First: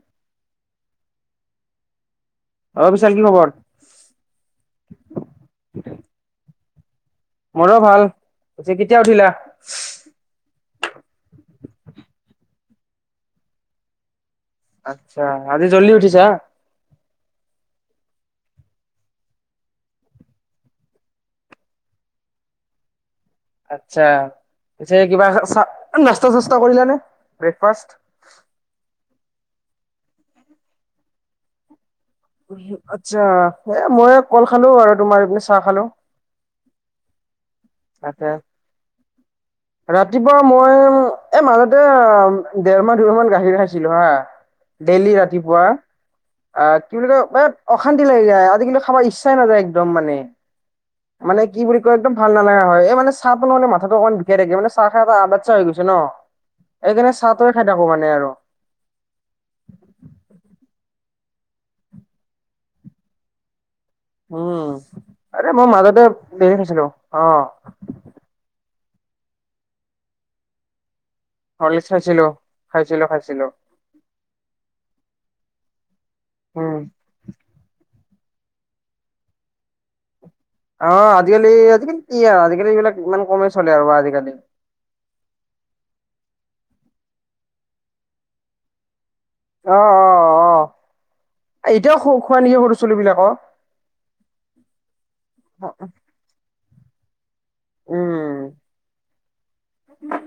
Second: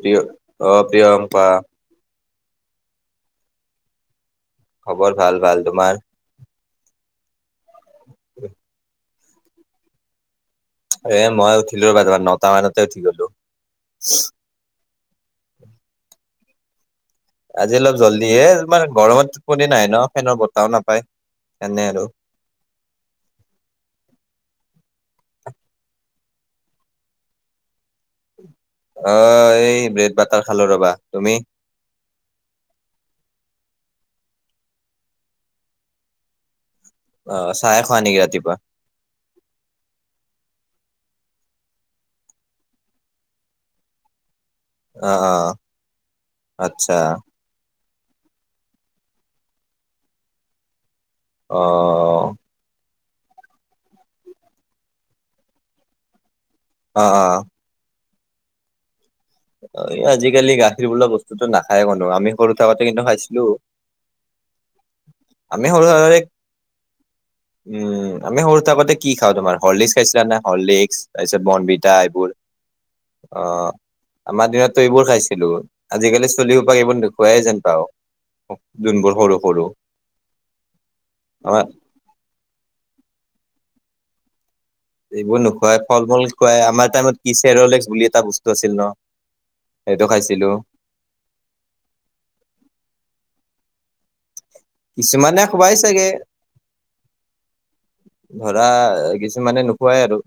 পিয় অ পিয়ম্পা। অ বিশাল কি খবৰ। খবৰ ভাল ভাল তোমাৰ। মোৰো ভাল গছি কেতিয়া উঠিলা। এ মই উঠিলো ৰ বাৰ নটা মানতে উঠি গলো আচ্ছা আজি জলদি উঠিছা আজি অলপ জলদিয়ে মানে গৰমত টোপনিয়ে নাহে ন ফেনৰ বতাহও নাপায় এনে আৰু। আচ্ছা। পিছে কিবা নাস্তা- চাস্তা কৰিলা নে ব্ৰেকফাষ্ট? অ এই ব্ৰেড বাটাৰ খালো ৰবা তুমি। উ আচ্ছা এ মই কল খালো আৰু তোমাৰ এইপিনে চাহ খালোঁ। অ', চাহে খোৱা নেকি তাকে ৰাতিপুৱা? ৰাতিপুৱা মই। এ মাজতে দেৰ মাহ দুইমাহ মান গাখীৰ খাইছিলোঁ হা। ডেইলি অ', অ', ৰাতিপুৱা আহ আচ্ছা কি বুলি কয়। অশান্তি লাগ যায় আজিকালি খাব ইচ্ছাই নাযায় একদম মানে মানে কি বুলি কয় একদম অ', ভাল না। এই মানে চাহ বান মাথাটো অকমান বিষাই থাকে মানে চাহ খাই এটা আদচ্ চাহ হৈ গৈছে ন। অ', সেইকাৰণে চাহ অ', তোৱে খাই থাকো মানে আৰু। গাখি বোলা বস্তুতটো নাখায় কনো আমি সৰু থাকোতে কিন্তু খাইছিলোঁ। উম আৰে মোৰ মাজতে থাকোতে ধেই খাইছিলো অ। উম, আমি সৰু থাকোতে কি খাৱ তোমাৰ হৰ্ললিক্ খাইছিলা নে হৰ্লিক্স। তাৰপিছত হৰলিক্স বনভিটা খাইছিলো এইবোৰ খাইছিলো অ খাইছিলো আমাৰ দিনততো এইবোৰ খাইছিলোঁ। আজিকালি চলিও উম হোপাক নোখুৱাই যেন পাও যোনবোৰ সৰু সৰু। অ আজিকালি আমাৰ আজিকালি কি আৰু আজিকালি এইবিলাক ইমান কমেই চলে আৰু আজিকালি। এইবোৰ নোখুৱাই ফল- মূল খুৱাই আমাৰ টাইমত কিচেৰ হৰলিক্স বুলি এটা বস্তু আছিল ন। অ সেইটো অ খাইছিলো অ এতিয়াও খোৱা নেকি সৰু ছোৱালী বিলাকক। কিছুমানে খুৱাই চাগে। উম ধৰা কিছুমানে নোখোৱাই আৰু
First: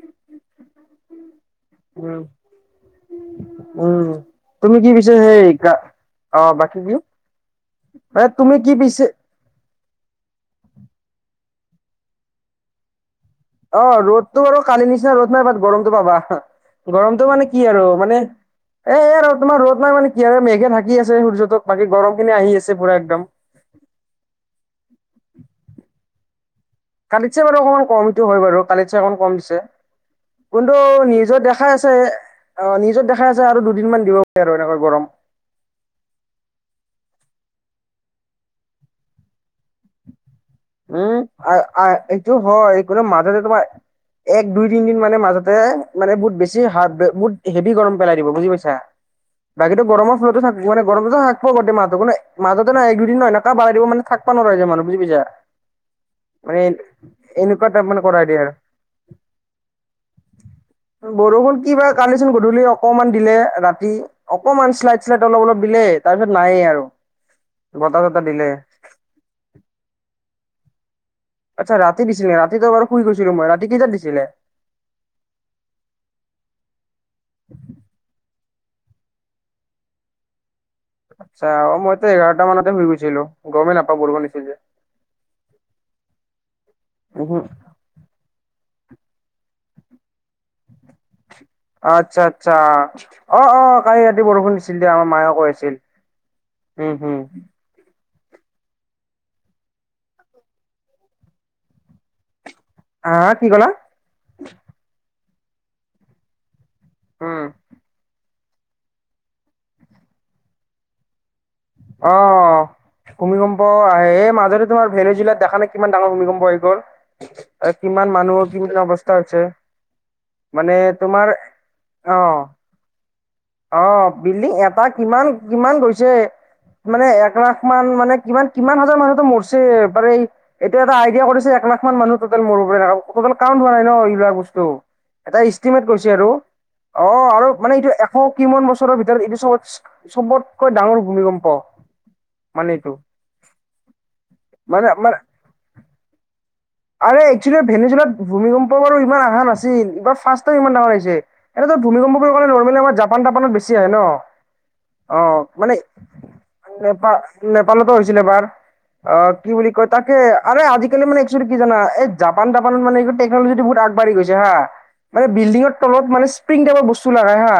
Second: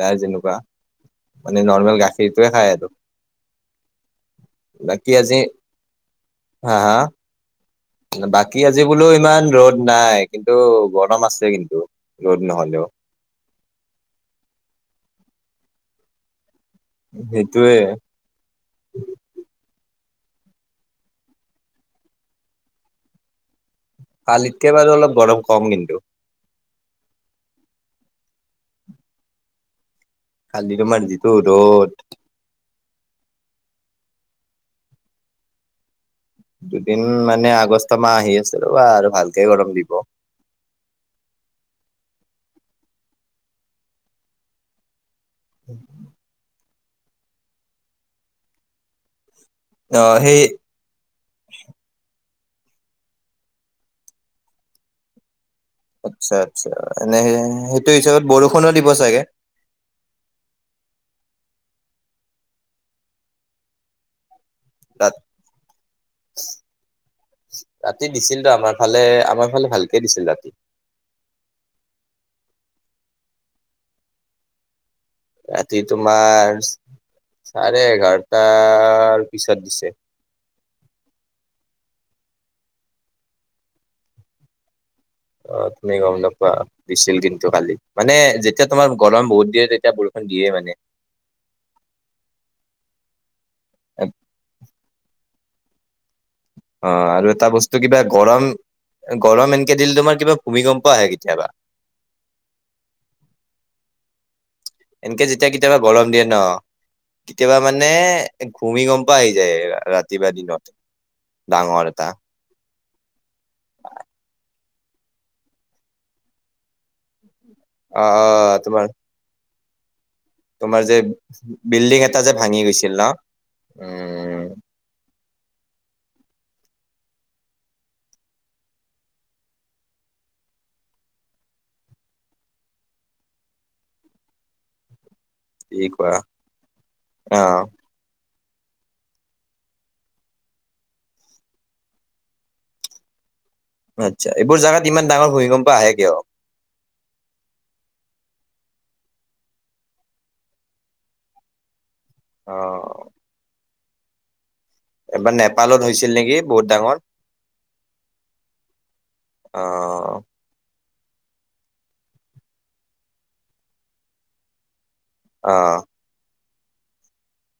যাৰ যেনেকুৱা। মানে নৰ্মেল গাখীৰ টোৱে খায় আৰু। উ তুমি কি বাকী পিছে আজি সেই গা অ হা বাকী কি। হা মানে তুমি বাকী কি আজি পিছে বোলো ইমান ৰ'দ। নাই কিন্তু গৰম আছে কিন্তু ৰ'দ নহলেও। অ ৰ'দতটো আৰু কালি নিচিনা ৰ'দ নাই বাট গৰমতটো পাবা। গৰমটো মানে কি সেইটোয়ে আৰু মানে এ আৰু তোমাৰ ৰ'দ নাই মানে। মেঘে থাকি আছে সূৰ্যটোত বাকী গৰম খিনি আহি আছে পুৰা একদম। কালিতকে বাৰু অলপ গৰম কম কিন্তু। কালিতচে বাৰু অকণমান কম এইটো হয় বাৰু কালিতচে অকণমান কম কালি কোনটো তোমাৰ যিটো নিউজত দেখাই ৰ'দ আছে, অ নিউজত দেখাই আছে আৰু দুদিন মান দিব পাৰে আৰু এনেকোৱা গৰম। দুদিন মানে আগষ্ট মাহ আহি আছে ৰ'বা আৰু ভালকে গৰম দিব। উম, আই -আই এইটো হয় কোনো মাজতে তোমাৰ এক, দুই, তিনদিন মানে মাজ তে মানে বহুত বেছি হাত হেভি গৰম পেলাই দিব বুজি পাইছা। বাকীতো গৰমৰ অ' ফলতে সেই থাক মানে গৰমতো থাকব গোটেই মাহতো। মাজতে ন এক দুদিন মান এনেকা বাঢ়াই দিব মানে থকব নোৱাৰা নোৱাৰা হৈ গৈছে মানুহ বুজি পাইছা। আচ্ছা মানে আচ্ছা এনেে এনেকুৱা টাইপ সেইটো মানে কৰাই হিচাপত দিয়ে আৰু বৰষুণো দিব চাগে। বৰষুণ কি বা কালিচোন গধূলি অকমান দিলে ৰাতি। অকমান শ্লাইড তাত। শ্লাইড অলপ অলপ দিলে তাৰপিছত নাই য়ে আৰু। বতাহ ৰাতি চতাহ দিছিল দিলে তো আমাৰ ফালে আমাৰ ফালে ভালকে দিছিল ৰাতি। আচ্ছা ৰাতি দিছিলে ৰাতিটো বাৰু শুই গৈছিলো মই ৰাতি কেইটাত দিছিলে। ৰাতি তোমাৰ চাৰে এঘাৰ। টাৰ পিছত দিছে। আচ্ছা অ মইতো এঘাৰটা মানতে শুই গৈছিলোঁ গমেই নাপাও বৰষুণ দিছিল যে। অ তুমি গম নাপোৱা দিছিল উহু কিন্তু কালি মানে যে। এতিয়া তোমাৰ গৰম বহুত দিয়ে তেতিয়া বৰষুণ দিয়ে মানে। আচ্ছা, আচ্ছা অ, অ কালি ৰাতি বৰষুণ দিছিল দিয় আমাৰ মায়ে কৈ আছিল। অ, উম হুম আৰু এটা বস্তু কিবা। গৰম গৰম এনকে দিলে তোমাৰ কিবা ভূমিকম্প আহে কেতিয়াবা। আহ কি ক'লা? এনেকে যেতিয়া কেতিয়াবা গৰম দিয়ে ন উম কেতিয়াবা মানে। ভূমিকম্প আহি যায় ৰাতি বা দিনত। ডাঙৰ এটা অ। ভূমিকম্প আহ এই মাজতে তোমাৰ ভেৰি জিলাত দেখা নাই কিমান ডাঙৰ ভূমিকম্প হৈ গ'ল। এ কিমান মানুহৰ আহ কিমান তোমাৰ অৱস্থা হৈছে? তোমাৰ যে বিল্ডিং এটা অ যে ভাঙি গৈছিল ন? অ, উম বিল্ডিং এটা কিমান কিমান গৈছে মানে এক লাখ মান মানে কিমান কিমান হাজাৰ মানুহো মৰিছে তাৰে এই এতিয়া এটা আইডিয়া কৰিছে এক লাখ মান মানুহ টোটেল মৰি পেলাই, টোটেল কাউন্ট হোৱা নাই ন এইবিলাক বস্তু। এটা ইষ্টিমেট কি কৰিছে কোৱা আৰু অ, আৰু মানে এইটো এশ কিমান বছৰৰ ভিতৰত এইটো চবত চবতকৈ ডাঙৰ ভূমিকম্প মানে এইটো? আচ্ছা, এইবোৰ মানে জাগাত ইমান মানে ডাঙৰ ভূমিকম্প আহে কিয়? আৰে একচুয়েলি ভেনচুলাত ভূমিকম্প বাৰু ইমান অহা নাছিল। এইবাৰ ফাৰ্ষ্ট টাইম ইমান ডাঙৰ আহিছে। এনেত ভূমিকম্প বুলি কলে নৰ্মেলি আমাৰ জাপান- তাপানত বেছি আহে ন? এবাৰ নেপালত হৈছিল নেকি? বহুত ডাঙৰ নেপাল নেপালতো হৈছিলে এবাৰ, অ কি বুলি কয় তাকে আৰে আজি কেলে মানে একচুৱেলি কি জানা এই জাপান- তাপানে মানে টেকনলজিটো বহুত আগবাঢ়ি গৈছে হা। মানে অ বিল্ডিঙৰ তলত মানে স্প্ৰিং টাইপৰ বস্তু লগাই হা?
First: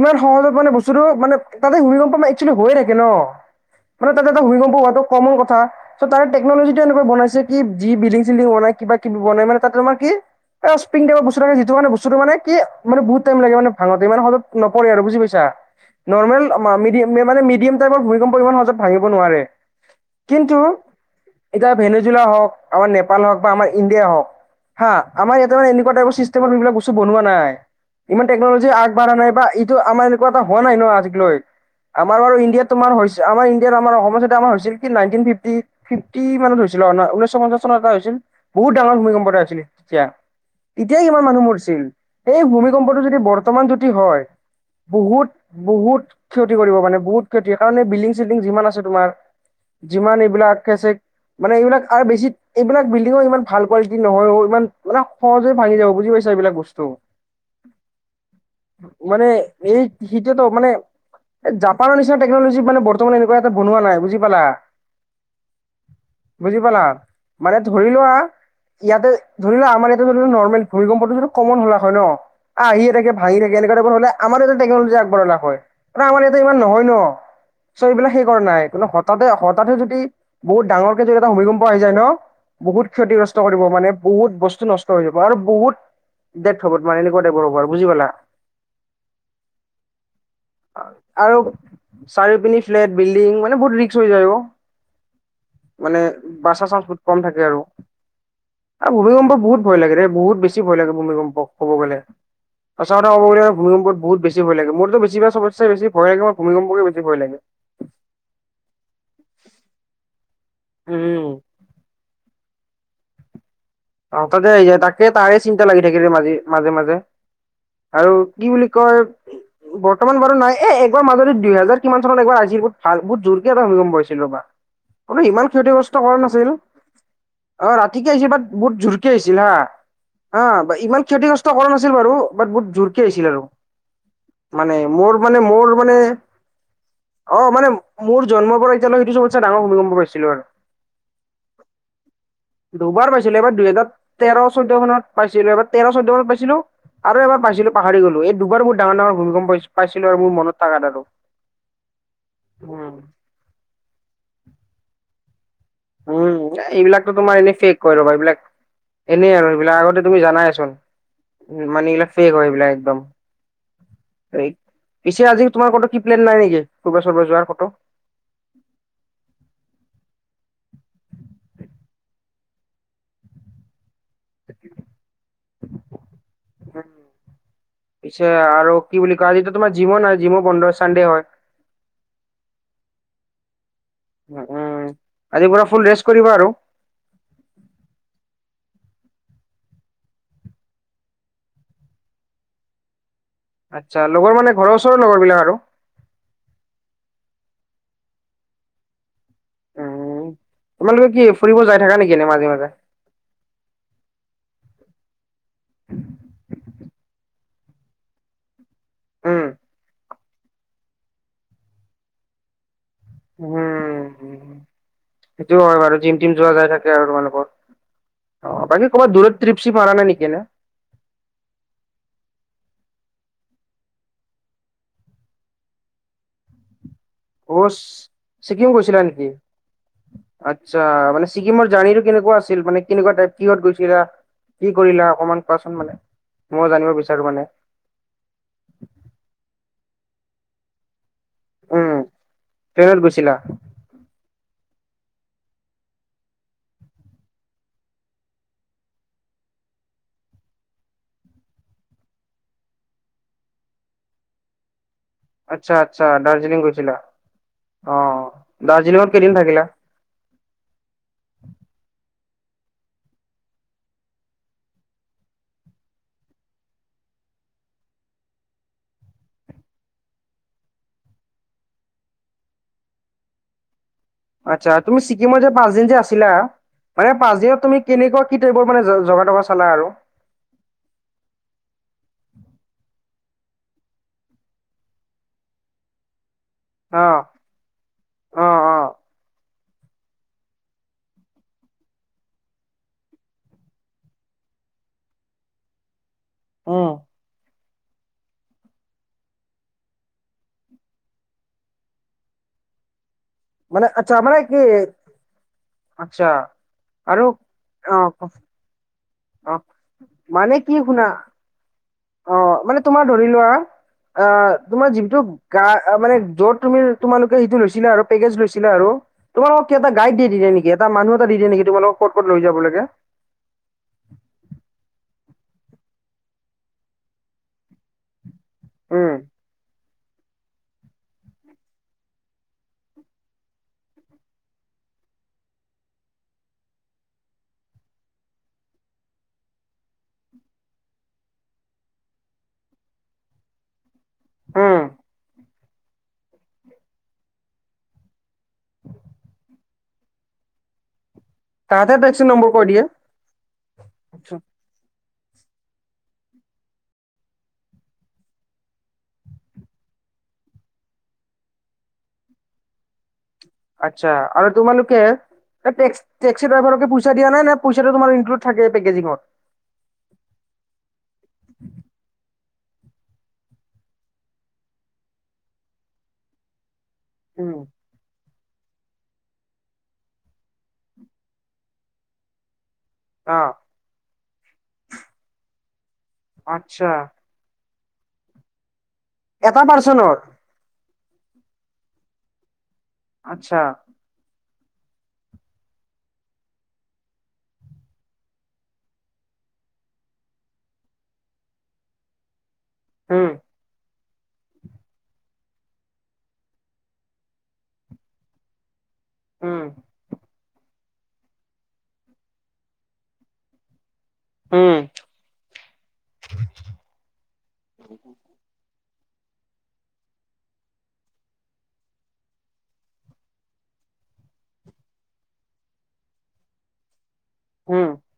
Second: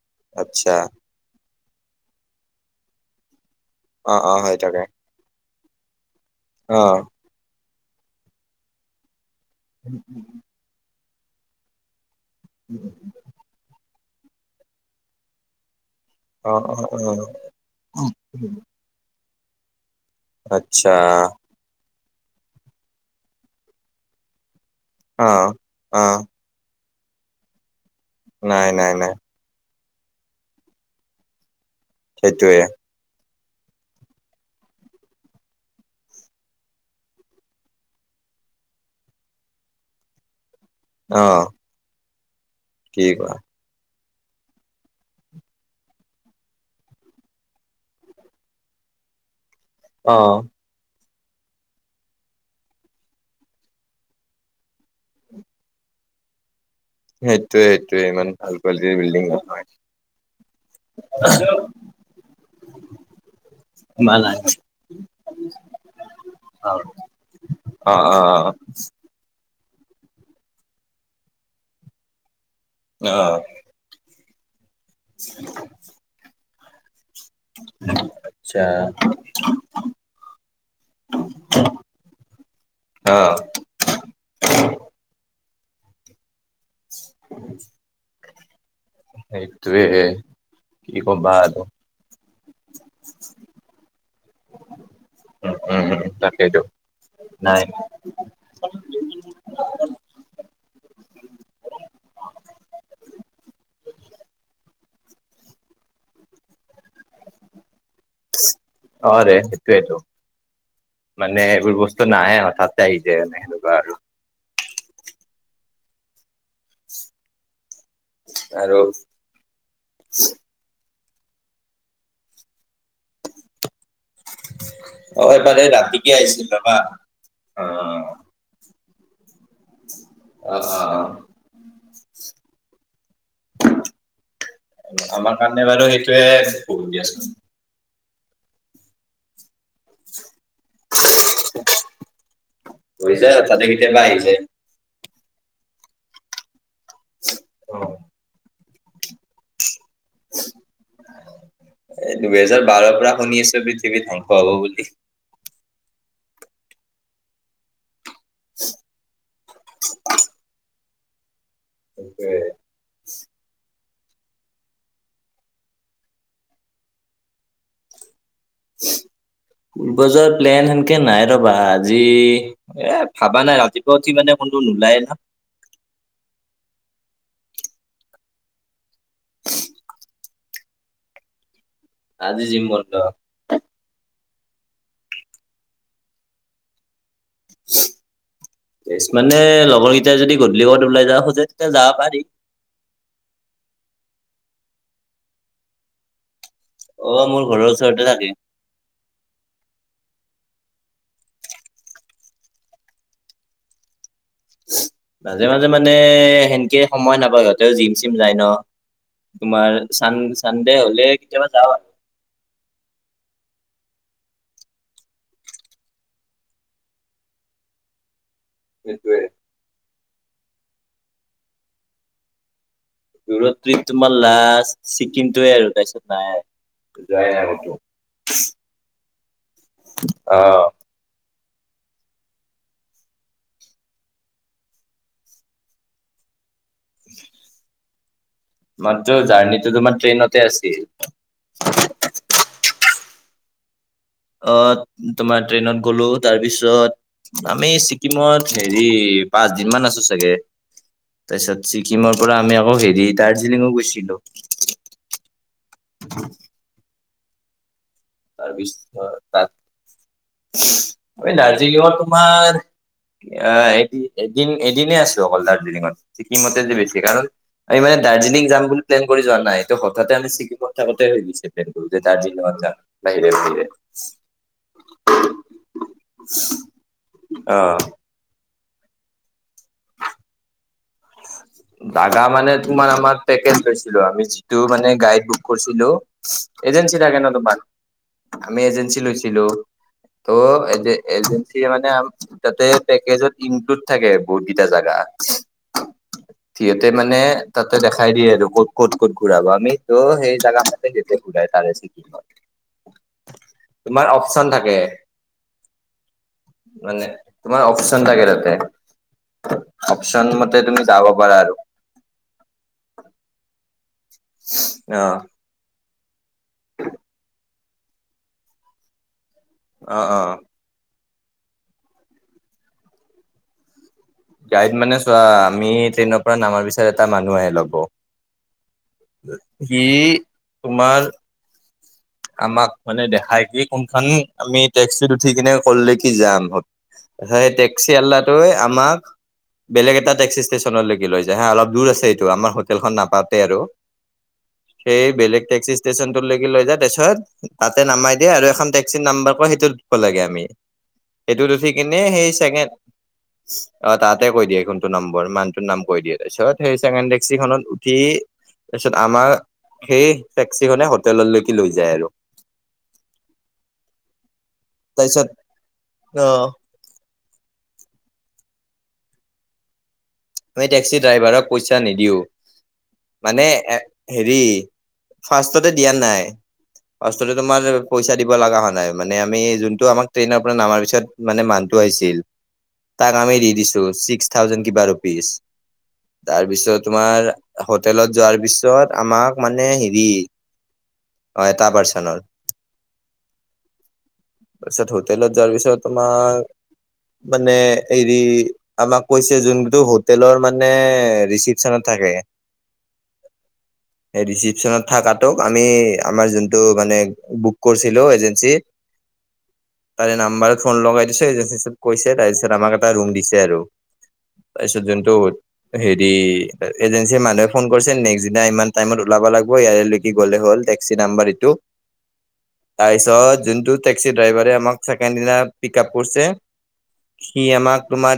ইমান সহজত মানে আচ্ছা বস্তুটো মানে তাতে ভূমিকম্প মা একচুৱেলি হৈ থাকে ন? মানে অ তাতে অ এটা হয় ভূমিকম্প তাকে হোৱাটো কমন কথা। তাৰে অ টেকনলজিটো এনেকোৱা বনাইছে কি যি বিলডিং, চিল্ডিং বনাই কিবা -কিবি বনাই মানে তাত তোমাৰ কি পিং টাইপৰ বস্তু থাকে যিটো মানে বস্তুটো মানে কি মানে বহুত টাইম লাগে মানে ভাঙতে ইমান সদত নপৰে আৰু বুজি পাইছা? নৰ্মেল অ মা অ মিডিয়াম নে অ মানে মিডিয়াম টাইপৰ ভূমিকম্প ইমান সহজত ভাঙিব নোৱাৰে। কিন্তু আচ্ছা এতিয়া ভেনেজুলা হওক, আমাৰ নেপাল হওক বা আমাৰ ইণ্ডিয়াই হওক হা, অ আমাৰ ইয়াতে মান এনেকুৱা অ টাইপৰ চিষ্টেম সেইবিলাক বস্তু বনোৱা নাই, ইমান টেকনলজি আগবঢ়া নাই বা ই আমাৰ এনেকুৱা এটা হোৱা নাই ন আজিকলৈ? আমাৰ বাৰু সেইটোৱে ইণ্ডিয়াত তোমাৰ হৈছ আমাৰ ইণ্ডিয়াত আমাৰ অসমতে আমাৰ হৈছিল কি নাইণ্টিন ফিফটি -ফিফটি মানত হৈছিল ঊনৈশ পঞ্চাছ এ হৈছিল বহুত ডাঙৰ ভূমিকম্প এ হৈছিল তেতিয়া তেতিয়াই অ কিমান মানুহ মৰিছিল। এই ভূমিকম্পটো কি যদি কোৱা বৰ্তমান যদি হয়। বহুত বহুত ক্ষতি কৰিব মানে বহুত ক্ষতি কাৰণ এই বিল্ডিং চিল্ডিং যিমান আছে তোমাৰ যিমান অ এইবিলাক আছে মানে এইবিলাক আৰু বেছি। এইবিলাক বিল্ডিঙৰ ইমান ভাল কোৱালিটি নহয় অও ইমান সহজে ভাঙি যাব বুজি পাইছ এইবিলাক বস্তু সেইটোয়ে সেইটোয়ে ইমান ভাল কোৱালিটিৰ বিল্ডিং মানে নহয় এই সেইটো তো মানে এই জাপানৰ নিচিনা টেকনলজি মানে বৰ্তমান এনেকুৱা এটা বনোৱা নাই বুজি পালা? বুজি পালা? মানে ধৰি অ লোৱা অ ইয়াতে ধৰি লোৱা আমাৰ ইয়াত ধৰি ল নৰ্মেল ভৰিকম্পটোদিটো কমন হলা হয় ন? আহিয়ে থাকে অ ভাঙিয়ে থাকে এনেকুৱা টাইপৰ হলে আমাৰ ইয়াতে টেকনলজি আগবঢ়ায় না হয়, আমাৰ ইয়াতে ইমান নহয় ন? চ' এইবিলাক সেই কৰা আচ্ছা নাই, কন্তো হঠাতে হঠাতে যদি বহুত ডাঙৰকে যদি এটা ভূমিকম্প আহি যায় ন বহুত অ ক্ষতিগ্ৰস্ত কৰিব মানে বহুত বস্তু নষ্ট হৈ যাব আৰু বহুত দে থবত মানে এনেকুৱা টাইপৰ হব আৰু বুজি পালা? সেইটোৱে। আ আৰু চাৰি পিনি ফ্লেট, বিল্ডিং মানে বহুত ৰিক্স হৈ যায় অ। উম উম মানে উম তাকেইতো বাচা চাঞ্চ বহুত কম থাকে নাই আৰু। আ ভূমিকম্প বহুত ভয় লাগে বহুত বেছি ভয় লাগে ভূমিকম্প কব গলে। সচা কথা কব গলে ভমিকম্প বহুত বেছি ভয় লাগে, মোৰতো বেছি ভাগ চবতচে বেছি ভয় লাগে ভূমিকম্পকে বেছি ভয় লাগে। অ ৰে সেইটোৱেইটো। উম। মানে এইবোৰ বস্তু নাহে হঠাতে আহি যায় মানে সেনেকুৱা। আৰু হঠাতে আহি যায় তাকে তাৰে চিন্তা লাগি থাকে মাজে মাজে। আৰু কি বুলি আৰু কয়, বৰ্তমান বাৰু নাই এ এ বা মাজতে দুহেজাৰ কিমান চনত একবাৰ আহিছিল বহুত ভাল বহুত জোৰকে এটা ভূমিকম্প হৈছে। জি লবা, অ ইমান এবাৰ এই ক্ষতিগ্ৰস্ত ৰাতিকে কৰা আহিছিল নাছিল অ, ৰবা অ ৰাতিকে আহিছিল বাট বত জুৰকে আইছ ছিল হা! হা অ অ অ ইমান ক্ষতিগ্ৰস্ত কৰা নাছিল বাৰু, বাট বহুত জোৰকে আহিছিল আৰু। মানে মোৰ আমাৰ মানে কাৰণে মোৰ বাৰু মানে সেইটোয়ে বহুত দিয়াচোন অ মানে মোৰ জন্ম পৰা এতিয়া ডাঙৰ ভূমিকম্প পাইছিলো আৰু দুবাৰ হৈ পাই। যায় আছিলে এবাৰ হঠাতে দুহেজাৰ কেতিয়াবা আহি যায় তেৰ চৈধ্যমানত পাইছিলো এবাৰ তেৰ চৈধ্য মানত পাইছিলো আৰু এবাৰ পাইছিলো অ পাহৰি গলো এই দুবাৰ বহুত ডাঙৰ ডাঙৰৰ ভূমিকম্প পাইছিলোঁ। পাইছিলো আৰু মোৰ মনত থাকা আৰু এ দুহেজাৰ বাৰ উম পৰা শুনি আছো পৃথিৱী ধ্বংস হব বুলি। উম এইবিলাকতটো তোমাৰ এনেই ফেক কৰি ৰ'বা এইবিলাক এনেই আৰু সেইবিলাক আগতে তুমি জানাইচোন মানে এইবিলাক সেইটোৱে ফেক হয় এইবিলাক একদম পিছে আজি তোমাৰ কত প্ৰিপ্লেন নাই নেকি ফূৰ্বা চৰ্বা যোৱাৰ কতো [unintelligible] ফুৰবা যোৱা প্লেন সেনেকে নাই ৰবা আজি এ ভাবা নাই আজি। উঠি মানে কতো নোলায় না উম পিছে আৰু কি বুলি কয় আজি তোমাৰ জিমো নাই জিমো বন্ধ চানডে হয়। আজি জিম বন্ধ। উম আজি পুৰা ফুল ৰেষ্ট কৰিবা আৰু। [unintelligible] মানে লগৰ কেইটাই যদি গধূলি কত ওলাই যাব খোজে তেতিয়া যাব পাৰি। আচ্ছা লগৰ মানে ঘৰৰ ওচৰৰ লগৰ বিলাক আৰু। অ মোৰ ঘৰৰ ওচৰতে থাকে। উম তোমালোকে কি ফুৰিব যাই থাকা নেকি এনে মাজে মাজে মাজে মাজে মানে সেনকে সময় নাপায় সিহঁতেও জিম চিম যায় ন। উম, তোমাৰ চান চানডে হলে কেতিয়াবা যাও আৰু উম উম সেইটোও হয় বাৰু জিম টিম যোৱা যায় থাকে আৰু তোমালোকৰ অ বাকী ক'ৰবাত সেইটোৱে দূৰত ত্ৰিপ চিপ মাৰা নাই নেকি এনে? দূৰত টিপ তোমাৰ লাষ্ট ছিকিমটোৱে আৰু তাৰপিছত নাই। যোৱাই নাই অ ক'তো ছিকিম গৈছিলা নেকি অ আচ্ছা মানে- ছিকিমৰ জাৰ্ণিটো কেনেকোৱা আছিল মানে কেনেকুৱা টাইপ কিহত গৈছিলা? কি কৰিলা অকমান কোৱাচোন মানে ময় জানিব বিচাৰো মানে মাত্ৰ জাৰ্ণিটো তোমাৰ ট্ৰেইনতে আছিল। উম ট্ৰেইনতইনত গৈছিলা। অ তোমাৰ ট্ৰেইনত গ'লো তাৰ পিছত আমি ছিকিমত হেৰি পাঁচ দিন মান আছো চাগে। তাৰপিছত ছিকিমৰ পৰা আমি আকৌ হেৰি দাৰ্জিলিঙো গৈছিলো। আচ্ছা আচ্ছা, দাৰ্জিলিং গৈছিলা। অ', তাৰপিছ দাৰ্জিলিঙত কেইদিন তাত থাকিলা? দাৰ্জিলিংত তোমাৰ আহ এদিন এদিনে আছো অকল দাৰ্জিলিঙত ছিকিমতে যে বেছি কাৰণ আমি মানে দাৰ্জিলিং যাম বুলি প্লেন কৰি যোৱা নাই এইটো হঠাতে আমি ছিকিমত থাকোতে হৈ গৈছে প্লেনো যে দাৰ্জিলিঙত যাম। বাহিৰে বাহিৰে আচ্ছা তুমি ছিকিমত যে পাঁচদিন যে আছিলা মানে পাঁচ দিনত তুমি অ', কেনেকুৱা কি। এইবোৰ মানে জগা টগা চালা আৰু দাগা মানে তোমাৰ আমাৰ পেকেজ লৈছিলো আমি যিটো মানে গাইড বুক কৰিছিলো। এজেঞ্চী অ থাকে ন তোমাৰ অ আমি অ এজেন্সি লৈছিলোঁ। ত' এজেঞ্চি মানে তাতে পেকেজত ইনক্লুড থাকে বহুত কেইটা জা। [unintelligible] [unintelligible] সিহঁতে উম মানে তাতে দেখাই দিয়ে আৰু ক'ত-ক'ত-ক'ত ঘূৰাব আমিতো সেই জেগা মাতে যে ঘূৰাই তাৰে ছিকিমত [inaudible] মানে তোমাৰ আচ্ছা মানে অপচন কি থাকে। আচ্ছা মানে আৰু তোমাৰ অ অপচন থাকে তাতে। অ অপচন মানে মতে কি তুমি শুনা যাব পাৰা আৰু। অ মানে তোমাৰ ধৰি লোৱা অ তোমাৰ অ যিটো গা - অ মানে য'ত তুমি তোমালোকে সেইটো লৈছিলা আৰু পেকেজ লৈছিলা আৰু তোমালোকক কি এটা অ গাইড অ দি দিয়ে নেকি এটা মানুহ এটা দি দিয়ে নেকি তোমালোকক ক'ত-ক'ত লৈ যাব লাগে। গাইড মানে চোৱা আমি ট্ৰেইনৰ পৰা নামাৰ পিছত এটা মানুহ আহে ল'ব। উম সি তোমাৰ। [inaudible] আমাক মানে দেখাই কি কোনখন আমি টেক্সিত উঠি কিনে কৰ লৈকে যাম। সেই টেক্সি আলাটোৱে আমাক। বেলেগ এটা টেক্সি ষ্টেচনলৈকে লৈ যায় হা অলপ দূৰ আছে এইটো আমাৰ হোটেলখন নাপাওঁতে আৰু। উম সেই বেলেগ টেক্সি ষ্টেশচনত লৈকে লৈ যায় তাৰপিছত তাতে নামাই দিয়ে আৰু এখন টেক্সি নাম্বাৰ কয় সেইটো উঠিব লাগে আমি। সেইটোত উঠি তাহাঁতে কিনে টেক্সি সেই নম্বৰ কৈ চেছেণ্ড দিয়ে অ তাতে কৈ দিয়ে কোন নম্বৰ মানুহটোৰ নাম কৈ দিয়ে তাৰপিছত সেই ছেকেণ্ড টেক্সিখনত উঠি তাৰপিছত আমাৰ সেই টেক্সিখনে হোটেললৈকে লৈ যায় আৰু। আচ্ছা আৰু তোমালোকে তাৰপিছত তাত অ টেক্সি ড্ৰাইভাৰ পু পইচা দিয়া নাই নে পইচাটো তোমাৰ ইনকুড থাকে পেকেজিঙত। আমি টেক্সি ড্ৰাইভাৰক পইচা নিদিওঁ। মানে এ হেৰি ফাৰ্ষ্টতে দিয়া নাই। ফাৰ্ষ্টতে উম, তোমাৰ পইচা দিব লগা হোৱা নাই। নাই মানে আমি যোনটো আমাক ট্ৰেইনৰ পৰা নামাৰ পিছত মানে মানুহটো আহিছিল। তাক আমি দি অ' দিছোঁ ছিক্স থাউজেণ্ড কিবা ৰ তাৰপিছত আচ্ছা তোমাৰ হোটেলত যোৱাৰ পিছত আমাক এটা মানে হেৰি। পাৰ্চনৰ হয় এটা পাৰ্চনৰ। আচ্ছা পিছত হোটেলত যোৱা পিছত তোমাৰ, মানে হেৰি আমাক কৈছে যোন [unintelligible] যোনটো হোটেলৰ মানে ৰিচিপচনত থাকে হুম। এই ৰিচিপচনত থাকা তোক আমি আমাৰ যোনটো মানে বুক কৰিছিলোঁ এজেঞ্চি। উম তাৰে নাম্বাৰ ফোন লগাই দিছে এজেনঞ্চীত চিপ কৰিছে তাৰপিছত আমাক এটা ৰুম দিছে আৰু। তাৰপিছত উম যোনটো হেৰি এজেঞ্চিৰ মানুহে ফোন কৰিছে নেক্স দিনা ইমান। টাইমত ওলাব লাগিব ইয়াৰলৈকে গ'লে হ'ল টেক্সি নাম্বাৰ এইটো। তাৰপিছত যোনটো টেক্সি ড্ৰাইভাৰে আমাক ছেকেণ্ড দিনা পিক আপ কৰিছে। সি আমাক উম তোমাৰ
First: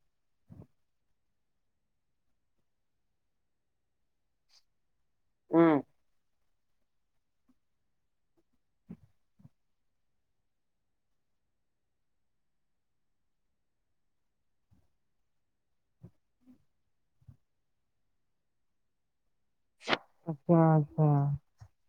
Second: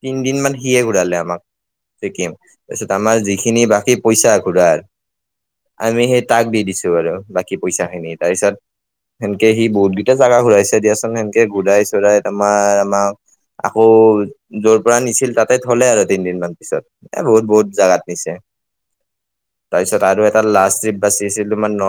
তিনিদিনমান। সিয়ে ঘূৰালে আমাক ছিকিম তাৰপিছত আমাৰ যিখিনি বাকী পইচা ঘূৰাৰ উম। - আমি সেই তাক দি দিছোঁ আৰু বাকী পইচাখিনি তাৰপিছত। সেনকে সি বহুতকেইটা জাগা ঘূৰাইছে দিয়াচোন সেনকে ঘূৰাই-চুৰাই তোমাৰ আমাক আকৌ য'ৰ পৰা নিছিল তাত। তাতে থ'লে আৰু তিনিদিনমান পিছত এ বহুত বহুত জাগাত নিছে। তাৰপিছত আৰু এটা আচ্ছা লাষ্টট্ৰিপ বাচি আচ্ছা। আছিলোঁ মান ন।